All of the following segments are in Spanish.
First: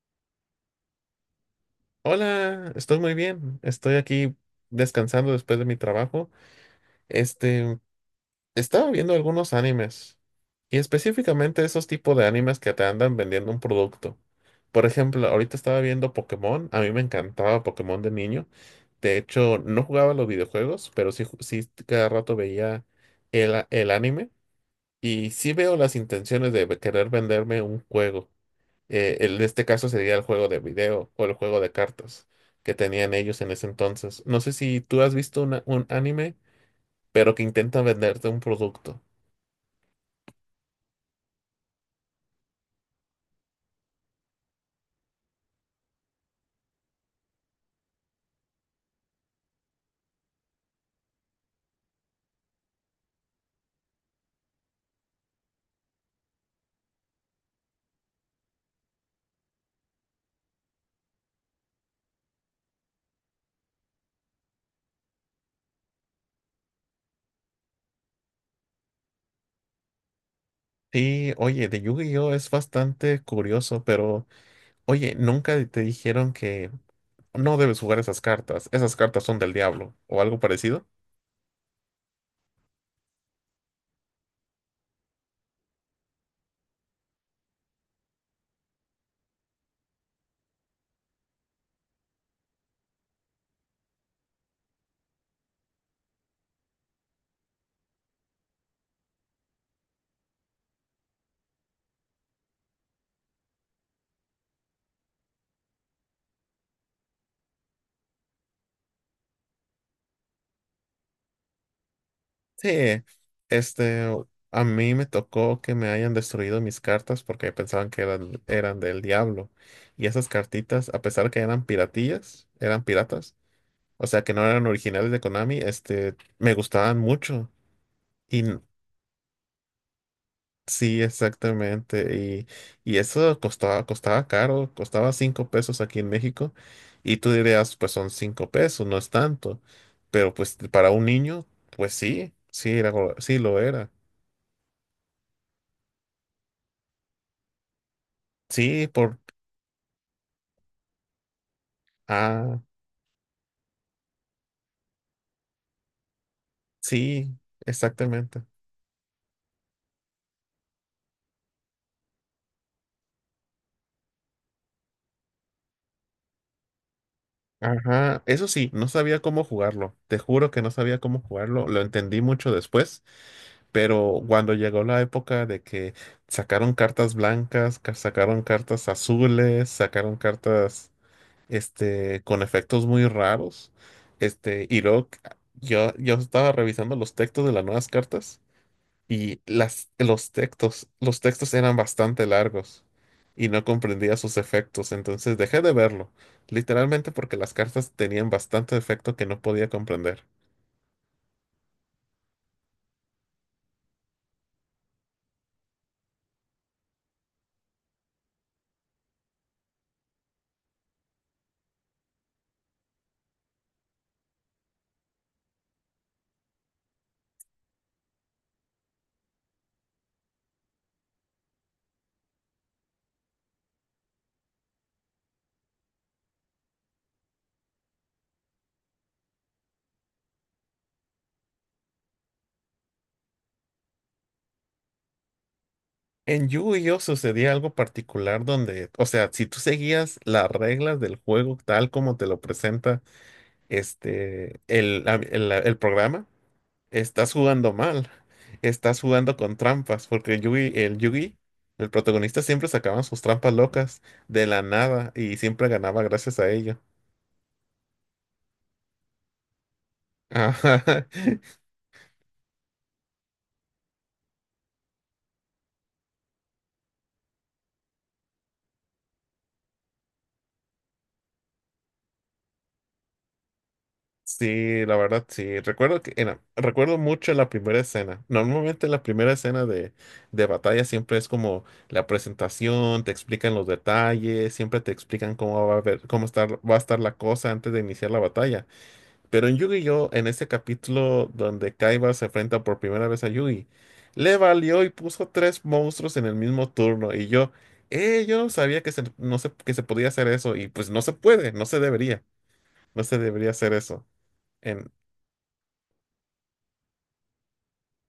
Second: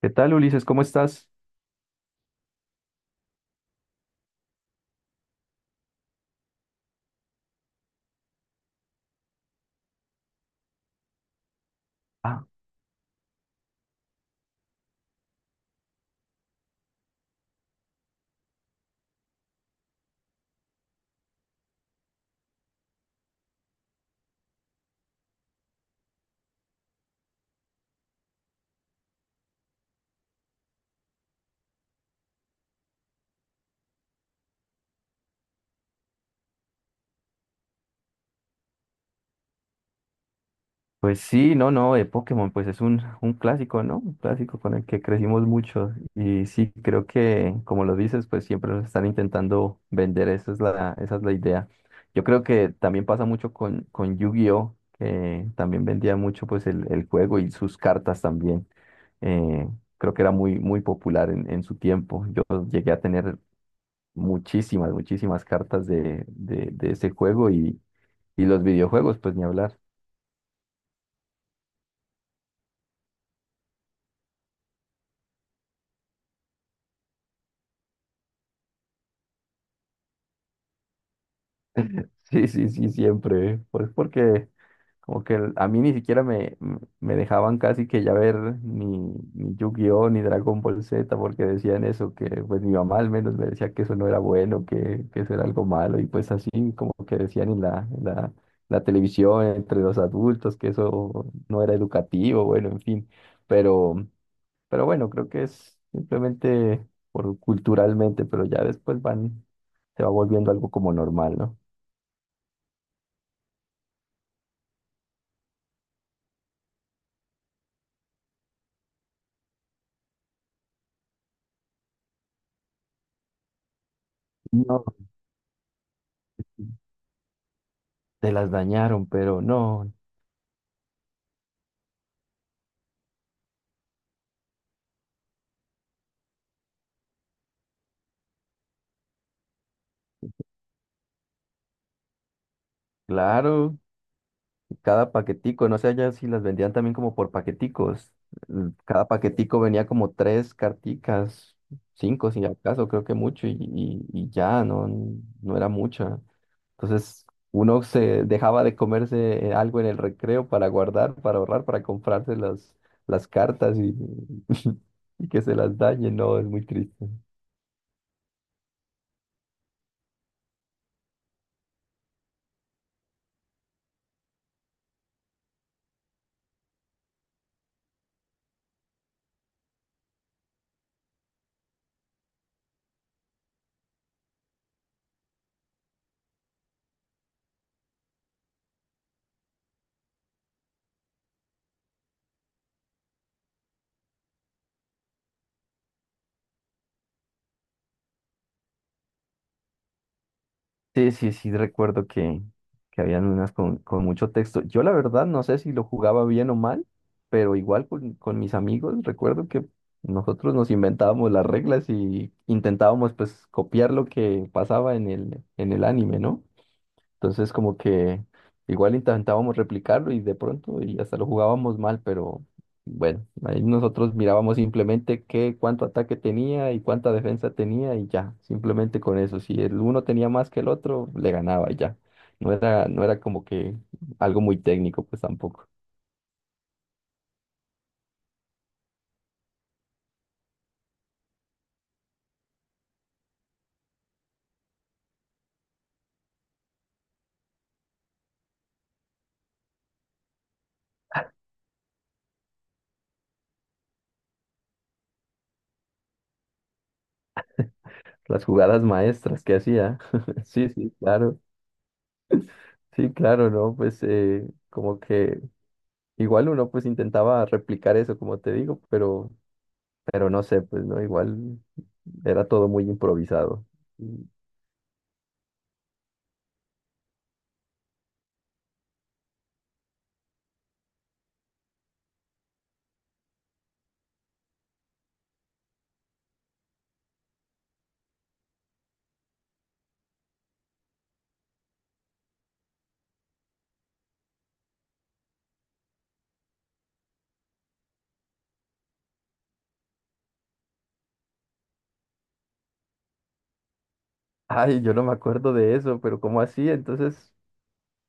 ¿Qué tal, Ulises? ¿Cómo estás? Hola, estoy muy bien. Estoy aquí descansando después de mi trabajo. Este, estaba viendo algunos animes y específicamente esos tipos de Ah, animes que te andan vendiendo un producto. Por ejemplo, ahorita estaba viendo Pokémon. A mí me encantaba Pokémon de niño. De hecho, no jugaba los videojuegos, pero sí, sí cada rato veía el anime y sí veo las intenciones de querer venderme un juego. En este caso sería el juego de video o el juego de cartas que tenían ellos en ese entonces. No sé si tú has visto un anime, pero que intenta venderte un producto. pues sí, no, no, de Pokémon, pues es un clásico, ¿no? Un clásico con el que crecimos mucho. Y sí, creo que, como lo dices, pues siempre nos están intentando vender, esa es la idea. Yo creo que también pasa mucho con Yu-Gi-Oh, que también vendía mucho pues el juego y sus cartas también. Eh, Creo que era muy, muy popular en su tiempo. Yo llegué a tener muchísimas, muchísimas cartas de ese juego y los videojuegos, pues ni hablar. Sí, oye, de Yu-Gi-Oh es bastante curioso, pero oye, nunca te dijeron que no debes jugar esas cartas. Esas cartas son del diablo o algo parecido. Sí, sí, sí, siempre. ¿Eh? Pues porque como que a mí ni siquiera me dejaban casi que ya ver ni, ni Yu-Gi-Oh! Ni Dragon Ball Z porque decían eso, que pues mi mamá al menos me decía que eso no era bueno, que eso era algo malo y pues así como que decían la televisión entre los adultos que eso no era educativo, bueno, en fin. Pero... Pero bueno, creo que es simplemente por culturalmente, pero ya después van, se va volviendo algo como normal, ¿no? Sí, este, a mí me tocó que me hayan destruido mis cartas porque pensaban que eran del diablo. Y esas cartitas, a pesar que eran piratillas, eran piratas, o sea que no eran No, originales de Konami. Me gustaban mucho. te Y las n- dañaron, pero no, sí, exactamente. Y eso costaba caro, costaba 5 pesos aquí en México. Y tú dirías, pues son 5 pesos, no es tanto. Pero pues para un niño, pues sí, sí, sí lo claro, era. cada paquetico, no sé allá si las vendían también como por paqueticos. Sí, Cada paquetico venía como tres carticas, cinco si ah, acaso, creo que mucho, y ya, no, no era mucha. Entonces, sí, uno se exactamente. dejaba de comerse algo en el recreo para guardar, para ahorrar, para comprarse las cartas y, y que se las dañen. No, es muy triste. Ajá, eso sí, no sabía cómo jugarlo. Te juro que no sabía cómo jugarlo. Lo entendí mucho después, pero cuando llegó la época de que sacaron cartas blancas, sacaron cartas azules, sacaron cartas, con efectos muy raros, y luego yo estaba revisando los textos de las nuevas cartas. Y los textos eran bastante largos y no comprendía sus efectos, entonces dejé de verlo, literalmente porque las cartas tenían bastante efecto que no podía comprender. Sí, sí, sí, recuerdo que habían unas con mucho texto. Yo la verdad no sé si lo jugaba bien o mal, pero igual con mis amigos recuerdo que nosotros nos inventábamos las reglas y intentábamos pues copiar lo que pasaba en el anime, ¿no? Entonces como que igual intentábamos replicarlo y de pronto y hasta lo jugábamos mal, pero bueno, ahí nosotros mirábamos simplemente qué, cuánto ataque tenía y cuánta defensa tenía y ya, simplemente con eso. Si el uno tenía más que el otro, le ganaba y ya. No era como que algo muy técnico, pues tampoco. En Yu-Gi-Oh! Sucedía algo particular donde, o sea, si tú seguías las reglas del juego tal como te lo presenta este, el, el programa. Estás jugando mal. Estás jugando con trampas, porque el Yugi, el protagonista siempre sacaban sus trampas locas de la nada y siempre ganaba gracias a ello. Las jugadas maestras que hacía. Sí, sí, Ajá. claro. Sí, claro, ¿no? Pues como que igual uno pues intentaba replicar eso, como te digo, pero no sé, pues no, igual era todo muy improvisado. Y, Sí, la verdad, sí. Recuerdo que recuerdo mucho la primera escena. Normalmente la primera escena de batalla siempre es como la presentación, te explican los detalles, siempre te explican cómo va a ver, cómo estar, va a estar la cosa antes de iniciar la batalla. Pero en Yu-Gi-Oh, en este capítulo donde Kaiba se enfrenta por primera vez a Yugi, le valió y puso tres monstruos en el mismo turno. Y yo no sabía que se, no se, que se podía hacer eso. Y pues no se puede, no se debería hacer eso. Ay, En, yo no me acuerdo de eso, pero ¿cómo así? Entonces,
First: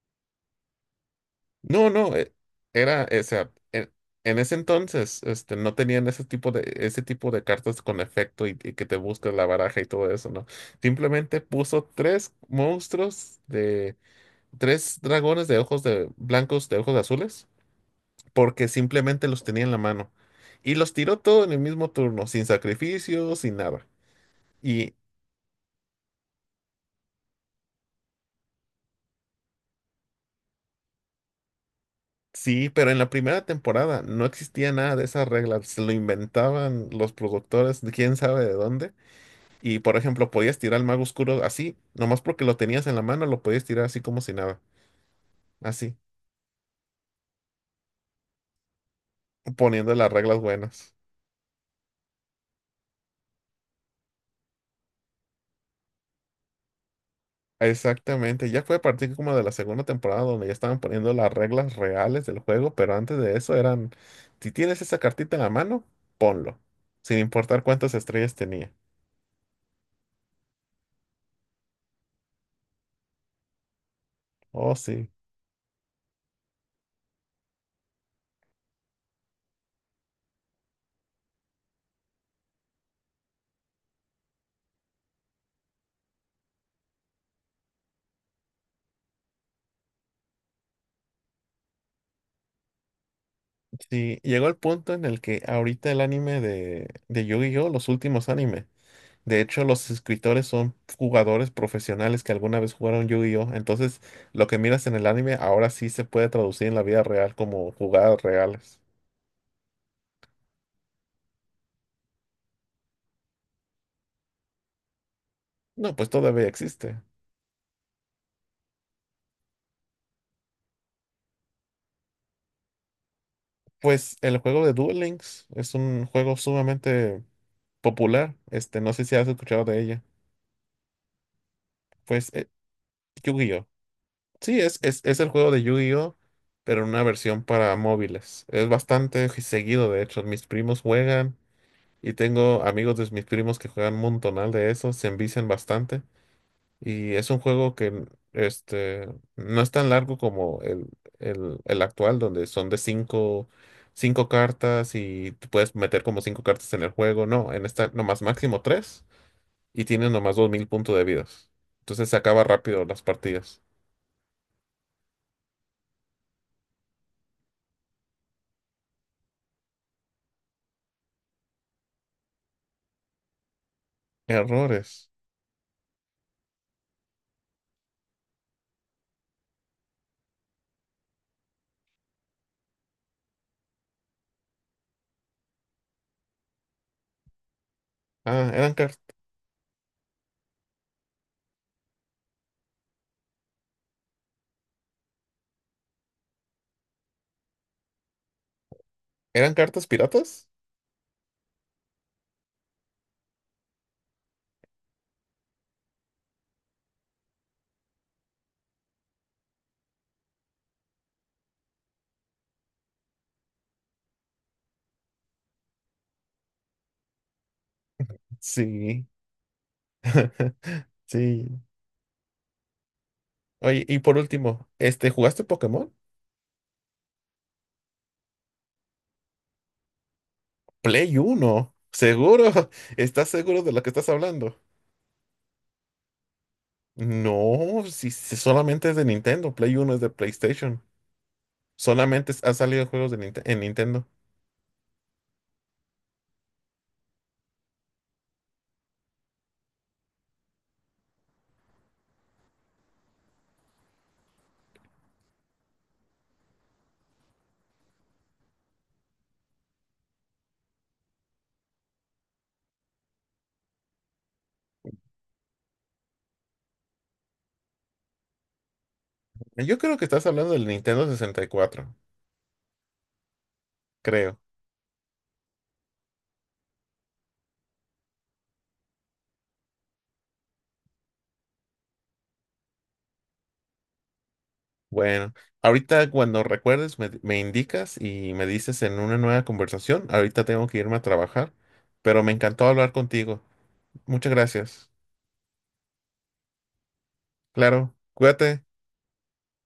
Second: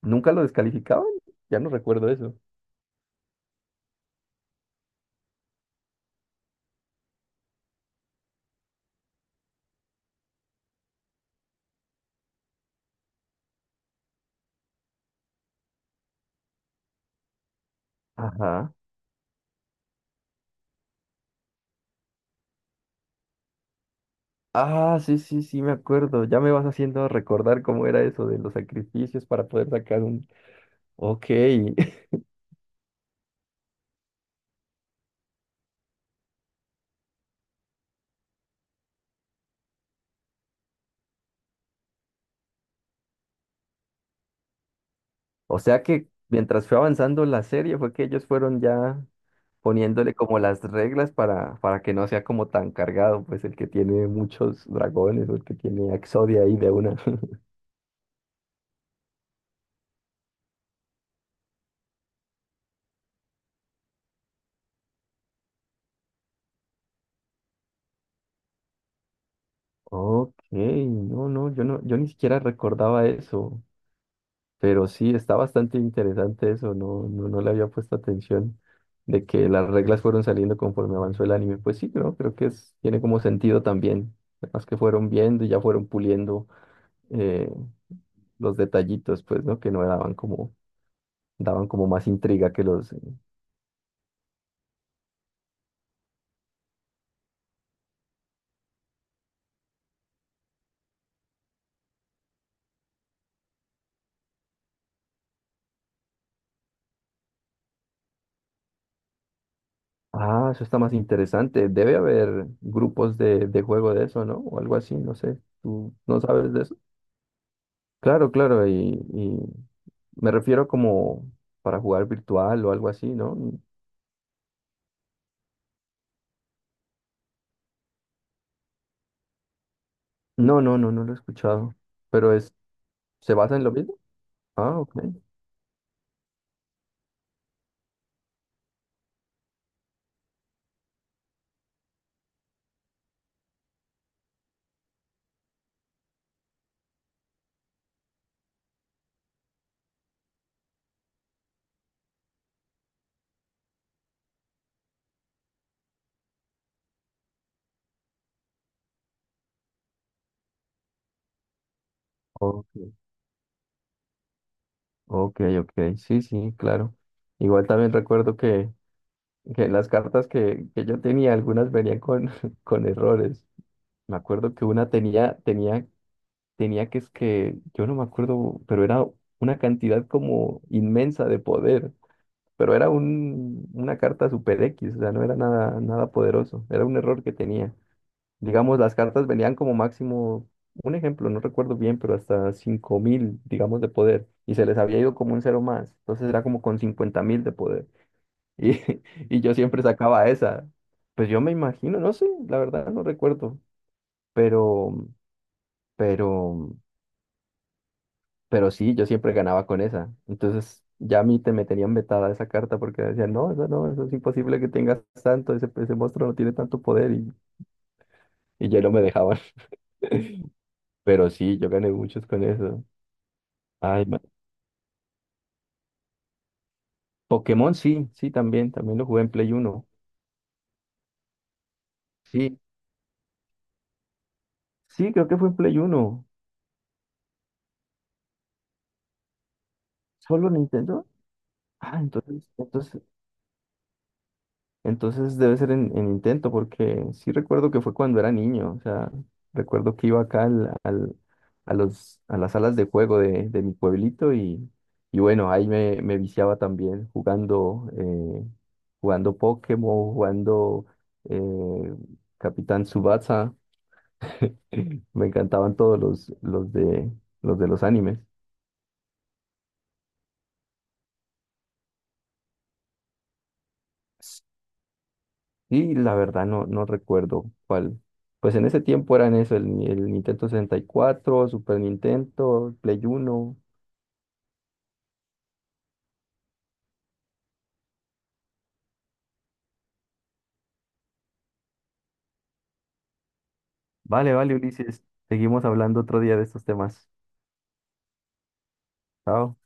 ¿nunca lo descalificaban? Ya no no, recuerdo no, eso. O sea, en ese entonces, no tenían ese tipo de cartas con efecto y que te buscas la baraja y todo eso, ¿no? Simplemente puso tres monstruos de tres dragones de ojos de blancos de ojos azules, porque Ajá. simplemente los tenía en la mano y los tiró todo en el mismo turno, sin sacrificio, sin nada. Y Ah, sí, sí, sí, me acuerdo. Ya me vas haciendo recordar cómo era eso de los sacrificios para poder sacar un. Ok. sí, pero en la primera temporada no existía nada de esas reglas. Se lo inventaban los productores de quién sabe de dónde, y por ejemplo podías tirar al mago oscuro así nomás, porque lo tenías en la mano lo podías tirar así como si nada, O sea así que mientras fue avanzando la serie fue que ellos fueron ya poniendo las poniéndole reglas como las buenas. reglas para que no sea como tan cargado, pues el que tiene muchos dragones o el que tiene a Exodia ahí de una. Exactamente, ya fue a partir como de la segunda temporada donde ya estaban poniendo las reglas reales del juego, pero antes de eso eran, si tienes esa cartita en la mano, ponlo, sin importar cuántas estrellas tenía. Ok, no, no, yo no, yo ni siquiera recordaba eso, Oh, pero sí. sí, está bastante interesante eso, no, no, no le había puesto atención de que las reglas fueron saliendo conforme avanzó el anime. Pues sí, creo, creo que es, tiene como sentido también, además que fueron viendo y ya fueron puliendo eh, los detallitos, pues, ¿no? Que no daban como, daban como más intriga que los. Sí, llegó el punto en el que ahorita el anime de Yu-Gi-Oh, los últimos anime, de hecho los escritores son jugadores profesionales que alguna vez jugaron Yu-Gi-Oh, entonces lo que miras en el anime ahora sí se puede traducir en la vida real como jugadas reales. Ah, eso está más interesante, debe haber grupos de juego de eso, ¿no? O algo así, no sé, ¿tú No, pues no todavía sabes de eso? existe. Claro, claro, y me refiero como para jugar virtual o algo así, ¿no? Pues el juego de Duel Links es un juego sumamente popular. No sé si has escuchado de ella. No, no, no, no lo he escuchado, Pues pero es, ¿se basa en Yu-Gi-Oh! lo mismo? Sí, Ah, es, ok, es, es el juego de Yu-Gi-Oh!, pero en una versión para móviles. Es bastante seguido, de hecho. Mis primos juegan y tengo amigos de mis primos que juegan un montonal de eso. Se envician bastante. Y es un juego que este, no es tan largo como el actual, donde son de cinco cartas y te puedes meter como cinco cartas en el juego. No, en esta nomás máximo tres y tienes nomás 2000 puntos de vidas. Entonces se acaba ok, rápido las partidas. ok, ok, sí, sí, claro. Igual también recuerdo que las cartas que yo tenía, algunas venían con, con errores. Me acuerdo que una Errores. tenía, tenía que es que, yo no me acuerdo, pero era una cantidad como inmensa de poder. Pero era una carta super X, o sea, no era nada, nada poderoso, era un error que tenía. Ah, Digamos, las cartas venían como máximo, un ejemplo, no recuerdo bien, pero hasta 5000 digamos, de poder, y se les había ido como un cero más, entonces era como con 50.000 de poder, y, y yo eran siempre cartas sacaba piratas? esa. Pues yo me imagino, no sé, la verdad no recuerdo, pero, pero Pero sí, yo siempre ganaba con esa. Entonces ya a mí te me tenían vetada esa carta porque decían, no, eso no, eso es imposible que tengas tanto, ese monstruo no tiene tanto poder y ya no me Sí. dejaban. Pero sí, Sí. yo gané muchos con eso. Oye, y Ay, por ma- último, ¿jugaste Pokémon? Pokémon sí, sí, también, también lo jugué en Play 1. Play uno. ¿Seguro? Sí, ¿Estás seguro de lo que estás hablando? sí, creo que fue en Play 1. No, si solamente es de Nintendo. Play Uno es de ¿Solo PlayStation. Nintendo? Ah, Solamente entonces, ha salido entonces juegos de en Nintendo. Entonces debe ser en intento, porque sí recuerdo que fue cuando era niño, o sea, recuerdo que iba acá a las salas de juego de mi pueblito y bueno, ahí me viciaba también jugando, jugando Pokémon, jugando eh, Capitán Tsubasa, me encantaban todos los de los animes. Yo creo que estás hablando del Nintendo 64, creo. Y la verdad no, no recuerdo cuál. Pues en ese tiempo eran eso, el, Ni- el Nintendo 64, Super Nintendo, Play 1. Bueno, ahorita cuando recuerdes me indicas y me dices en una nueva conversación. Ahorita tengo que irme a trabajar, pero me encantó hablar contigo. Muchas Vale, vale, gracias. Ulises. Seguimos hablando otro día de estos temas. Claro, cuídate. Chao.